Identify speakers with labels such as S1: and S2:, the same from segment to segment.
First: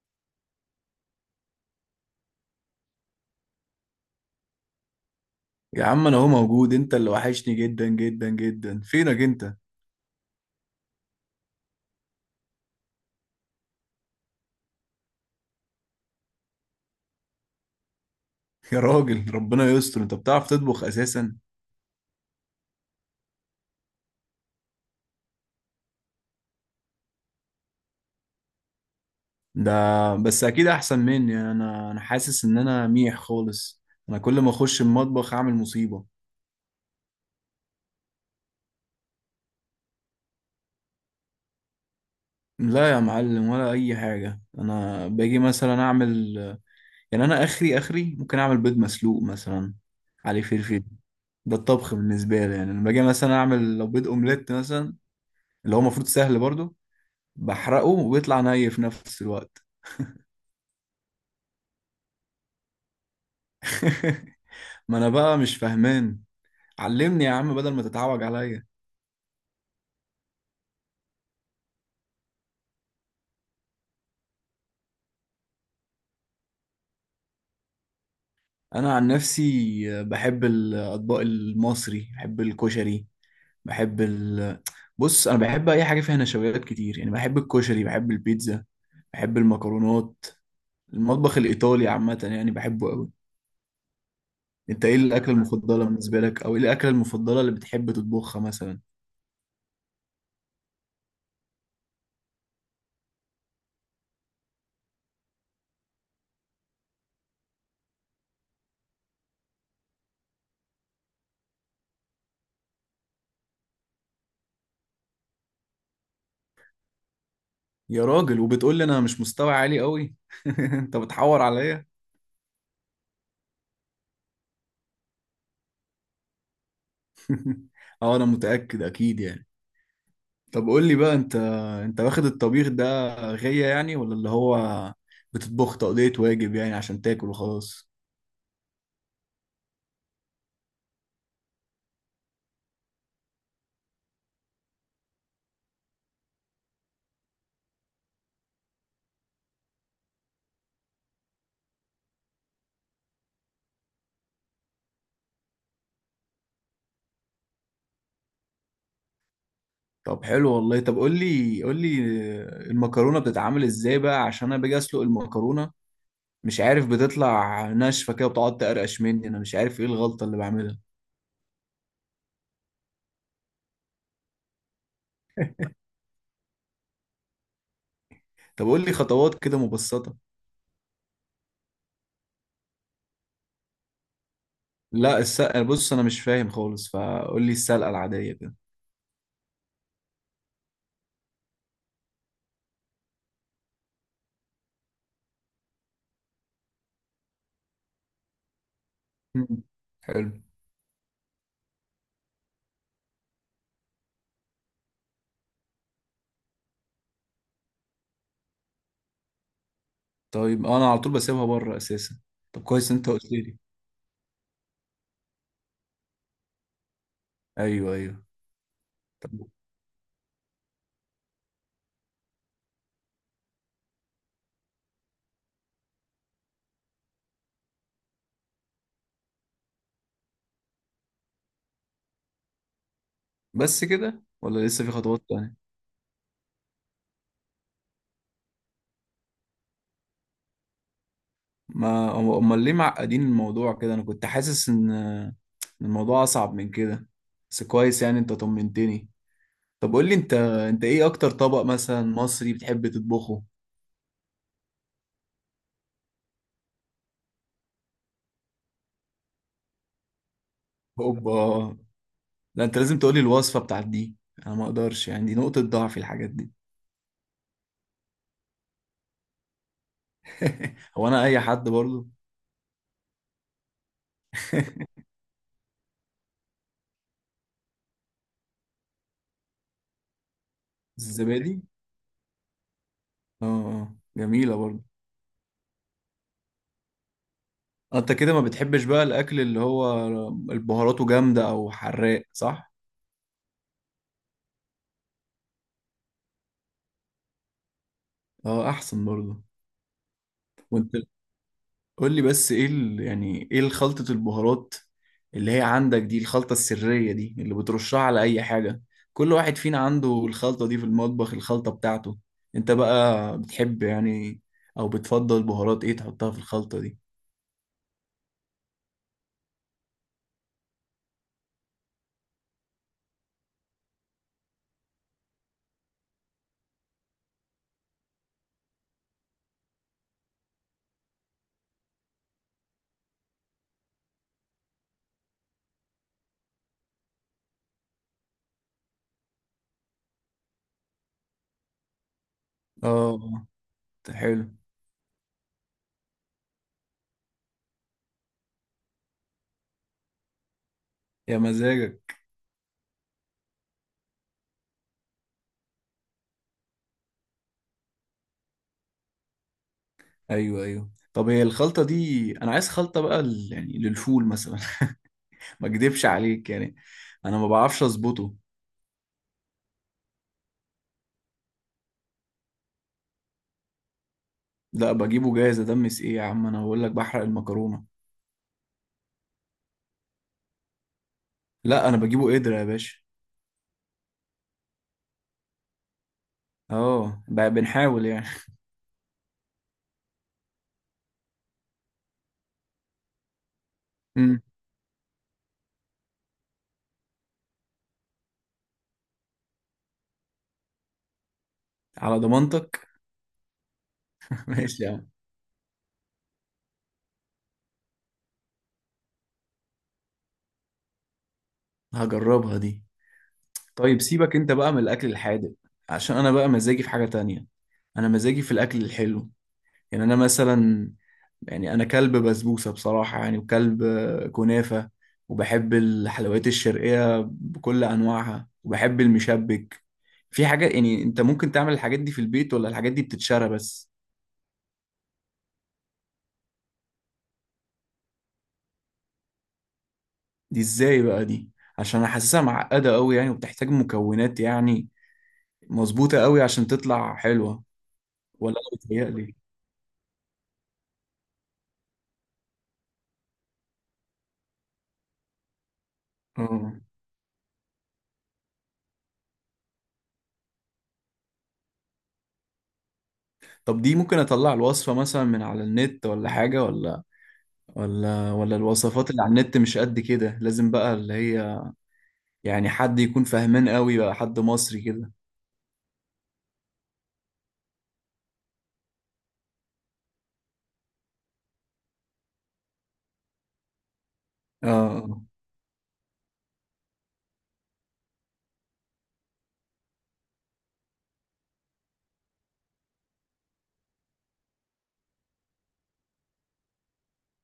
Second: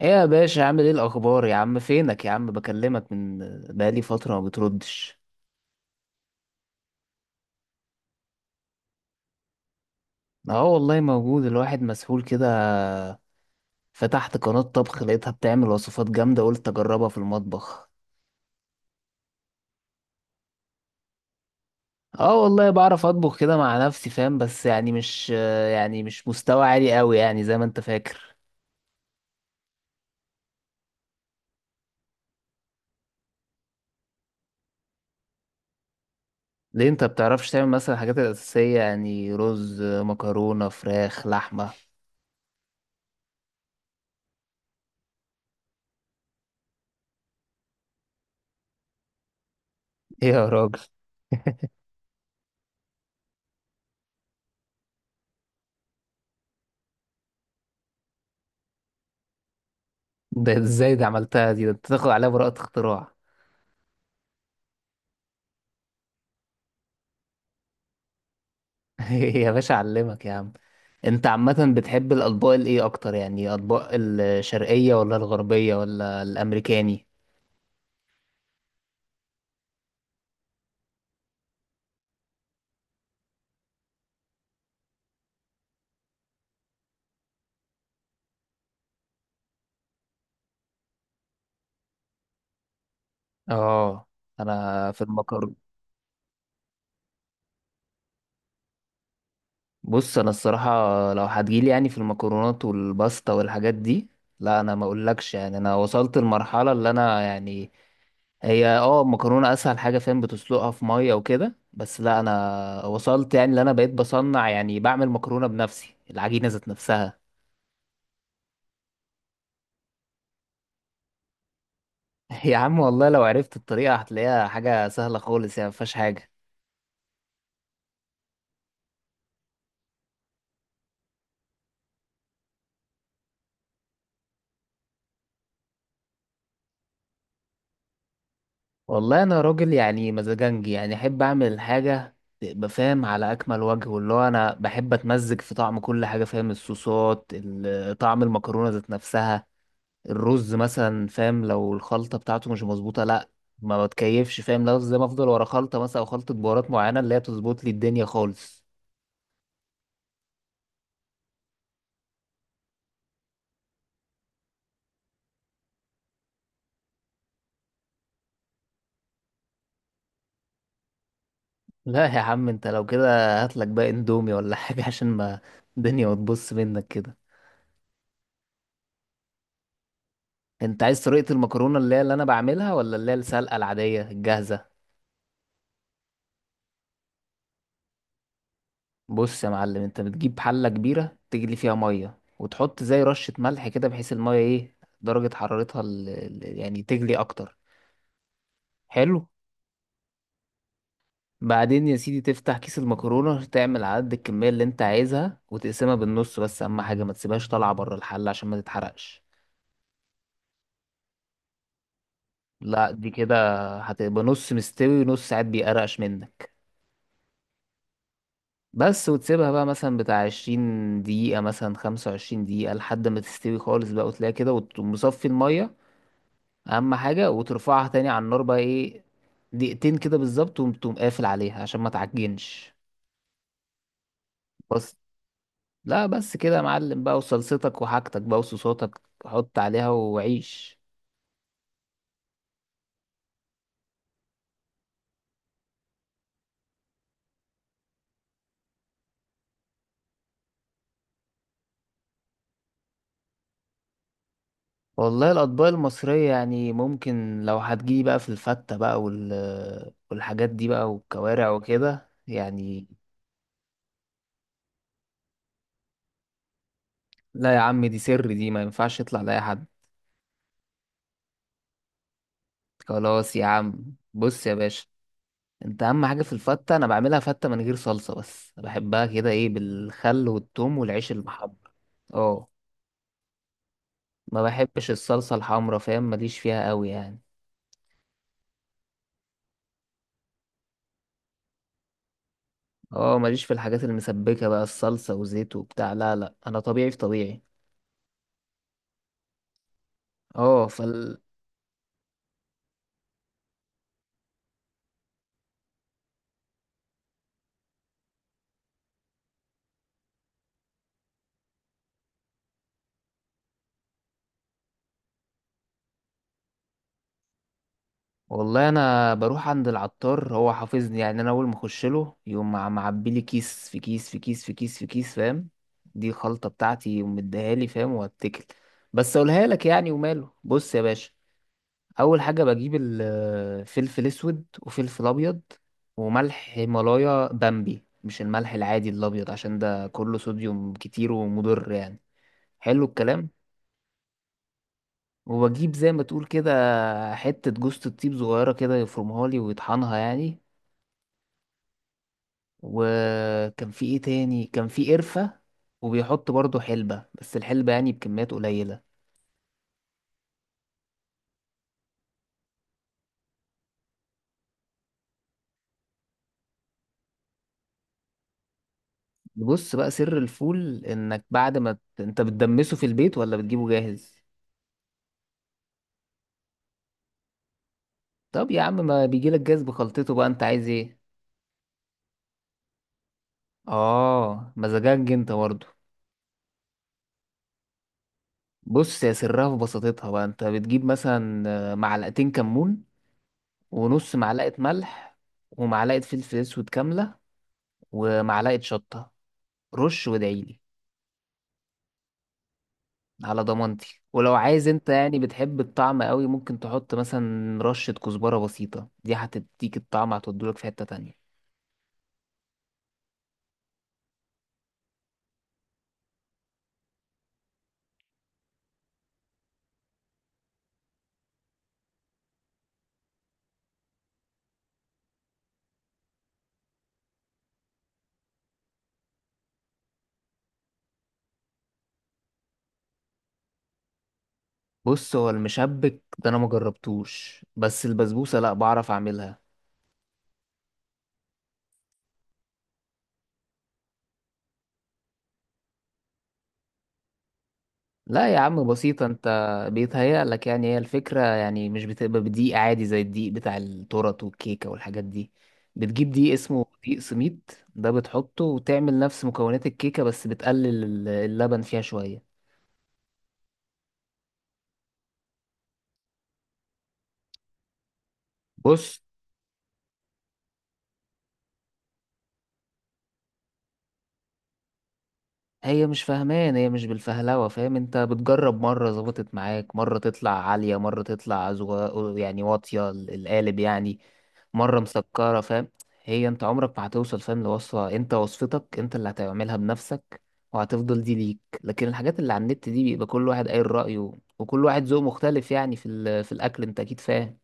S1: ايه يا باشا؟ عامل ايه الاخبار يا عم؟ فينك يا عم؟ بكلمك من بقالي فتره ما بتردش.
S2: يا عم، انا اهو موجود. انت اللي وحشني جدا جدا جدا. فينك انت؟
S1: اه، والله موجود. الواحد مسحول كده. فتحت قناه طبخ، لقيتها بتعمل وصفات جامده، قلت اجربها في المطبخ.
S2: يا راجل ربنا يستر، انت بتعرف تطبخ اساسا؟
S1: اه والله بعرف اطبخ كده مع نفسي، فاهم؟ بس يعني مش مستوى عالي قوي يعني زي ما انت فاكر.
S2: ده بس اكيد احسن مني. يعني انا حاسس ان انا ميح خالص. انا كل ما اخش المطبخ اعمل مصيبة.
S1: ليه؟ انت بتعرفش تعمل مثلا الحاجات الاساسيه؟ يعني رز، مكرونه، فراخ، لحمه؟
S2: لا يا معلم، ولا اي حاجة. انا باجي مثلا اعمل، يعني انا اخري اخري ممكن اعمل بيض مسلوق مثلا
S1: ايه
S2: عليه
S1: يا راجل؟
S2: فلفل. ده الطبخ بالنسبة لي. يعني لما باجي مثلا اعمل لو بيض اومليت مثلا، اللي هو المفروض سهل برضه، بحرقه وبيطلع ني في نفس الوقت.
S1: ده ازاي؟ ده عملتها دي، ده انت تاخد عليها براءه اختراع.
S2: ما انا بقى مش فاهمان. علمني يا عم بدل ما تتعوج عليا.
S1: يا باشا، اعلمك يا عم. انت عامة بتحب الاطباق الايه اكتر؟ يعني اطباق الشرقية ولا الغربية ولا الامريكاني؟
S2: انا عن نفسي بحب الاطباق المصري، بحب الكشري، بحب ال... بص، انا بحب اي حاجه فيها نشويات كتير. يعني بحب الكشري، بحب البيتزا، بحب المكرونات. المطبخ الايطالي عامه يعني بحبه قوي.
S1: اه.
S2: انت
S1: انا
S2: ايه
S1: في
S2: الاكله
S1: المكرونة.
S2: المفضله بالنسبه لك؟ او ايه الاكله المفضله اللي بتحب تطبخها مثلا؟
S1: بص انا الصراحة، لو هتجيلي يعني في المكرونات والباستا والحاجات دي، لا انا ما اقولكش، يعني انا وصلت المرحلة اللي انا يعني هي المكرونة اسهل حاجة، فاهم؟ بتسلقها في مية وكده بس، لا انا وصلت يعني، اللي انا بقيت بصنع يعني، بعمل مكرونة بنفسي، العجينة ذات نفسها.
S2: يا راجل، وبتقول لي انا مش مستوى عالي قوي؟ انت بتحور عليا.
S1: يا عم والله لو عرفت الطريقة هتلاقيها حاجة سهلة خالص، يعني مفيهاش حاجة.
S2: اه، انا متاكد اكيد يعني. طب قول لي بقى انت، انت واخد الطبيخ ده غية يعني، ولا اللي هو بتطبخ تقضية واجب يعني عشان تاكل وخلاص؟
S1: والله انا راجل يعني مزاجنجي، يعني احب اعمل الحاجه تبقى فاهم على اكمل وجه، واللي هو انا بحب اتمزج في طعم كل حاجه، فاهم؟ الصوصات طعم المكرونه ذات نفسها. الرز مثلا فاهم، لو الخلطه بتاعته مش مظبوطه، لا ما بتكيفش فاهم، لو زي ما افضل ورا خلطه مثلا او خلطه بهارات معينه اللي هي تظبط لي الدنيا خالص.
S2: طب حلو والله. طب قول لي، قول لي، المكرونة بتتعمل ازاي بقى؟ عشان انا باجي اسلق المكرونة، مش عارف، بتطلع ناشفة كده وبتقعد تقرقش مني. انا مش عارف ايه الغلطة اللي بعملها.
S1: لا يا عم انت لو كده هاتلك بقى اندومي ولا حاجه عشان ما الدنيا ما تبص منك كده.
S2: طب قول لي خطوات كده مبسطة.
S1: انت عايز طريقه المكرونه اللي هي اللي انا بعملها، ولا اللي هي السلقه العاديه الجاهزه؟
S2: لا السلقة، بص انا مش فاهم خالص، فقول لي السلقة العادية كده.
S1: بص يا معلم، انت بتجيب حلة كبيرة تجلي فيها مية وتحط زي رشة ملح كده، بحيث المية ايه درجة حرارتها يعني تجلي اكتر. حلو.
S2: مم. حلو.
S1: بعدين يا سيدي تفتح كيس المكرونة، تعمل عدد الكمية اللي انت عايزها وتقسمها بالنص، بس اهم حاجة ما تسيبهاش طالعة بره الحلة عشان ما تتحرقش.
S2: طيب انا على طول بسيبها بره اساسا. طب
S1: لا
S2: كويس، انت
S1: دي
S2: قلت
S1: كده
S2: لي.
S1: هتبقى نص مستوي ونص، ساعات بيقرقش منك.
S2: ايوه ايوه
S1: بس
S2: طب.
S1: وتسيبها بقى مثلا بتاع 20 دقيقة، مثلا 25 دقيقة، لحد ما تستوي خالص بقى وتلاقيها كده، وتقوم مصفي المية. اهم حاجه وترفعها تاني على النار بقى، ايه، دقيقتين كده بالظبط، وتقوم قافل عليها عشان ما تعجنش.
S2: بس كده ولا لسه في
S1: بس.
S2: خطوات تانية؟
S1: لا بس كده يا معلم بقى، وصلصتك وحاجتك بقى وصوصاتك حط عليها وعيش.
S2: ما امال ليه معقدين الموضوع كده؟ انا كنت حاسس ان الموضوع اصعب من كده. بس كويس، يعني انت طمنتني. طب قول لي انت، انت ايه اكتر طبق مثلا مصري بتحب تطبخه؟
S1: والله الاطباق المصريه يعني ممكن، لو هتجيلي بقى في الفته بقى والحاجات دي بقى والكوارع
S2: اوبا.
S1: وكده
S2: لا انت
S1: يعني.
S2: لازم تقول لي الوصفة بتاعت دي. انا ما اقدرش يعني، دي نقطة ضعف، الحاجات دي.
S1: لا يا عم، دي سر، دي ما ينفعش يطلع لاي حد.
S2: هو انا اي حد برضو؟
S1: خلاص يا عم، بص يا باشا، انت اهم حاجه في الفته انا بعملها فته من غير صلصه، بس بحبها كده، ايه، بالخل والثوم والعيش المحمر.
S2: الزبادي.
S1: اه،
S2: اه آه،
S1: ما
S2: جميلة برضو.
S1: بحبش الصلصه الحمرا، فاهم؟ ماليش فيها قوي يعني.
S2: انت كده ما بتحبش بقى الاكل اللي هو البهاراته جامدة او حراق، صح؟
S1: اه، ماليش في الحاجات المسبكه بقى، الصلصه وزيت وبتاع، لا لا انا طبيعي في طبيعي.
S2: اه احسن برضو.
S1: اه
S2: وانت،
S1: فال.
S2: قول لي بس ايه ال... يعني ايه خلطة البهارات اللي هي عندك دي؟ الخلطة السرية دي اللي بترشها على اي حاجة. كل واحد فينا عنده الخلطة دي في المطبخ، الخلطة بتاعته. انت بقى بتحب يعني، او بتفضل بهارات ايه تحطها في الخلطة دي؟
S1: والله انا بروح عند العطار، هو حافظني يعني، انا اول ما اخش له يقوم معبي لي كيس في كيس في كيس في كيس في كيس، فاهم؟ دي خلطه بتاعتي ومديها لي، فاهم؟ واتكل. بس اقولها لك يعني، وماله، بص يا باشا. اول حاجه بجيب الفلفل اسود وفلفل ابيض. وملح هيمالايا بامبي، مش الملح العادي الابيض، عشان ده كله صوديوم كتير ومضر يعني. حلو الكلام.
S2: اه، ده حلو.
S1: وبجيب زي ما تقول كده حته جوزة الطيب صغيره كده، يفرمها لي ويطحنها يعني.
S2: يا مزاجك.
S1: وكان في ايه تاني؟ كان في قرفه. وبيحط برضو حلبه، بس الحلبه يعني بكميات قليله.
S2: ايوه ايوه طب، هي الخلطة دي، انا عايز خلطة بقى يعني للفول مثلا. ما اكدبش عليك يعني، انا ما بعرفش اظبطه.
S1: بص بقى، سر الفول، انك بعد ما انت بتدمسه في البيت، ولا بتجيبه جاهز؟
S2: لا بجيبه جاهز. ادمس ايه يا عم، انا بقول لك بحرق المكرونة.
S1: طب يا عم ما بيجيلك جاز بخلطته بقى، انت عايز ايه؟
S2: لا انا بجيبه قدرة يا باشا.
S1: اه، مزاجك انت برضه.
S2: اه، بنحاول يعني.
S1: بص، يا سرها في بساطتها بقى، انت بتجيب مثلا معلقتين كمون، ونص
S2: امم.
S1: معلقة ملح، ومعلقة فلفل اسود كاملة، ومعلقة شطة. رش وادعيلي.
S2: على ضمانتك.
S1: على ضمانتي، ولو عايز
S2: ماشي
S1: انت
S2: يا عم،
S1: يعني بتحب الطعم قوي، ممكن تحط مثلا رشة كزبرة بسيطة، دي هتديك الطعم، هتودولك في حتة تانية.
S2: هجربها دي. طيب سيبك انت بقى من الاكل الحادق، عشان انا بقى مزاجي في حاجة تانية. انا مزاجي في الاكل الحلو. يعني انا مثلا، يعني انا كلب بسبوسة بصراحة يعني، وكلب آه، كنافة. وبحب الحلويات الشرقية بكل انواعها، وبحب المشبك. في حاجة يعني انت ممكن تعمل الحاجات دي في البيت ولا الحاجات دي بتتشرى بس؟
S1: بص هو المشبك ده انا مجربتوش، بس البسبوسة لا، بعرف اعملها.
S2: دي ازاي بقى دي؟ عشان انا حاسسها معقدة قوي يعني، وبتحتاج مكونات يعني مظبوطة قوي عشان تطلع حلوة.
S1: لا يا
S2: ولا
S1: عم
S2: انا
S1: بسيطة انت.
S2: بتهيألي؟
S1: بيتهيألك يعني، هي الفكرة يعني مش بتبقى بدقيق عادي زي الدقيق بتاع التورت والكيكة والحاجات دي. بتجيب دقيق اسمه
S2: اه.
S1: دقيق سميد، ده بتحطه وتعمل نفس مكونات الكيكة، بس بتقلل اللبن فيها شوية.
S2: طب دي ممكن اطلع الوصفة مثلا من على النت ولا حاجة؟ ولا
S1: بص،
S2: الوصفات اللي على النت مش قد كده؟ لازم بقى اللي هي يعني حد يكون فاهمان قوي بقى، حد مصري كده.
S1: هي مش فاهمان، هي مش بالفهلوة، فاهم؟ انت بتجرب مرة ظبطت معاك، مرة تطلع عالية، مرة تطلع يعني واطية القالب يعني،
S2: اه
S1: مرة
S2: آه.
S1: مسكرة، فاهم؟ هي انت عمرك ما هتوصل فاهم لوصفة، انت وصفتك انت اللي هتعملها بنفسك، وهتفضل دي ليك. لكن الحاجات اللي على النت دي بيبقى كل واحد قايل رأيه، وكل واحد ذوق مختلف يعني في الأكل، انت أكيد فاهم.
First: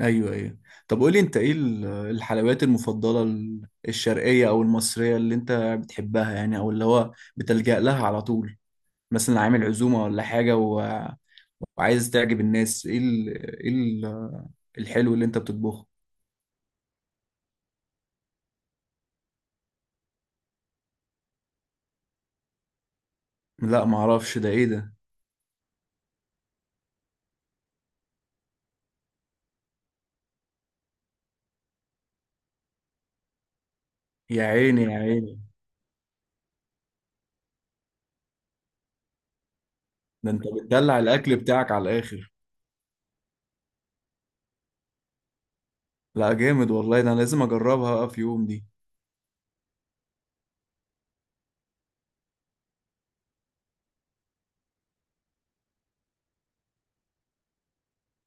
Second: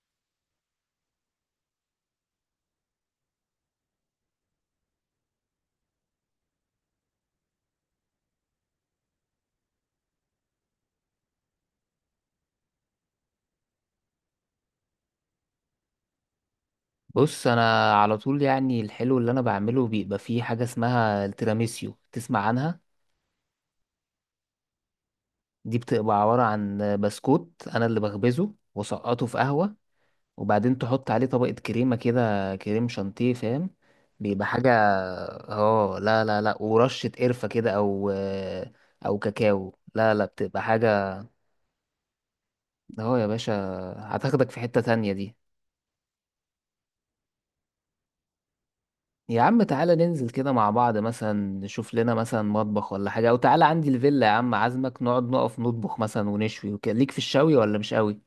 S2: ايوه ايوه طب، قولي انت ايه الحلويات المفضلة الشرقية او المصرية اللي انت بتحبها يعني، او اللي هو بتلجأ لها على طول، مثلا عامل عزومة ولا حاجة و... وعايز تعجب الناس ايه ال... ايه ال... الحلو اللي انت بتطبخه؟
S1: بص انا على طول يعني الحلو اللي انا بعمله بيبقى فيه حاجة اسمها التيراميسيو، تسمع عنها؟
S2: لا ما اعرفش، ده ايه ده؟
S1: دي بتبقى عبارة عن بسكوت انا اللي بخبزه وسقطه في قهوة، وبعدين تحط عليه طبقة كريمة كده، كريم شانتيه فاهم،
S2: يا
S1: بيبقى حاجة.
S2: عيني يا عيني.
S1: اه لا لا لا، ورشة قرفة كده او او كاكاو، لا لا
S2: ده انت
S1: بتبقى
S2: بتدلع
S1: حاجة.
S2: الاكل بتاعك على الاخر.
S1: اهو يا باشا، هتاخدك في حتة تانية دي.
S2: لا جامد والله، ده انا لازم اجربها بقى في يوم دي.
S1: يا عم تعالى ننزل كده مع بعض مثلا، نشوف لنا مثلا مطبخ ولا حاجة، او تعالى عندي الفيلا يا عم، عازمك نقعد نقف نطبخ مثلا ونشوي وكده. ليك في الشوي ولا مش قوي؟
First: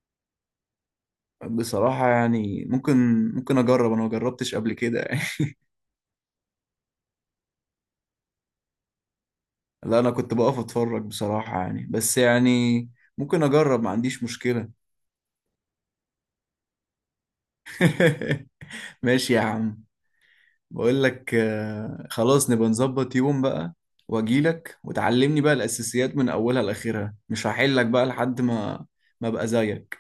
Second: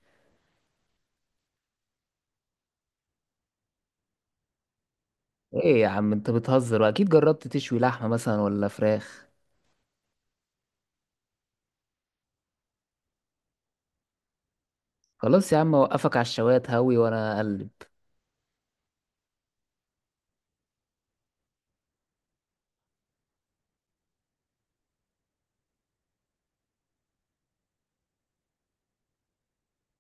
S2: بصراحة يعني ممكن اجرب. انا ما جربتش قبل كده يعني.
S1: ايه يا عم انت بتهزر، واكيد جربت تشوي لحمة مثلا ولا فراخ.
S2: لا انا كنت بقف اتفرج بصراحة يعني، بس يعني ممكن اجرب، ما عنديش مشكلة.
S1: خلاص يا عم، اوقفك على الشوايه هوي وانا اقلب.
S2: ماشي يا عم. بقول لك آه، خلاص نبقى نظبط يوم بقى، واجيلك وتعلمني بقى الاساسيات من اولها لاخرها، مش هحلك بقى لحد ما ابقى زيك.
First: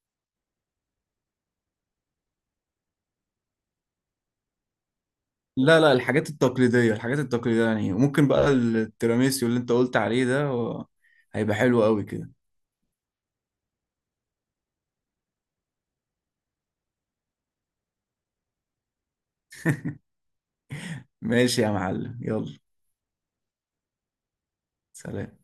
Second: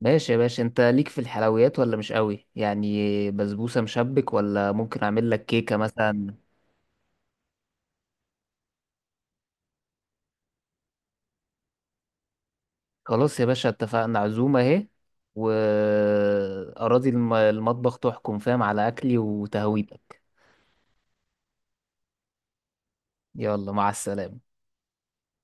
S1: ماشي يا باشا، انت ليك في الحلويات ولا مش قوي؟ يعني بسبوسة، مشبك، ولا ممكن اعمل لك كيكة
S2: لا لا، الحاجات
S1: مثلا؟
S2: التقليديه، الحاجات التقليديه يعني، وممكن بقى التيراميسيو اللي انت قلت عليه ده و... هيبقى حلو قوي كده.
S1: خلاص يا باشا، اتفقنا، عزومة اهي، وأراضي المطبخ تحكم فاهم على اكلي وتهويتك.
S2: ماشي يا معلم، يلا.
S1: يلا، مع السلامة.
S2: سلام.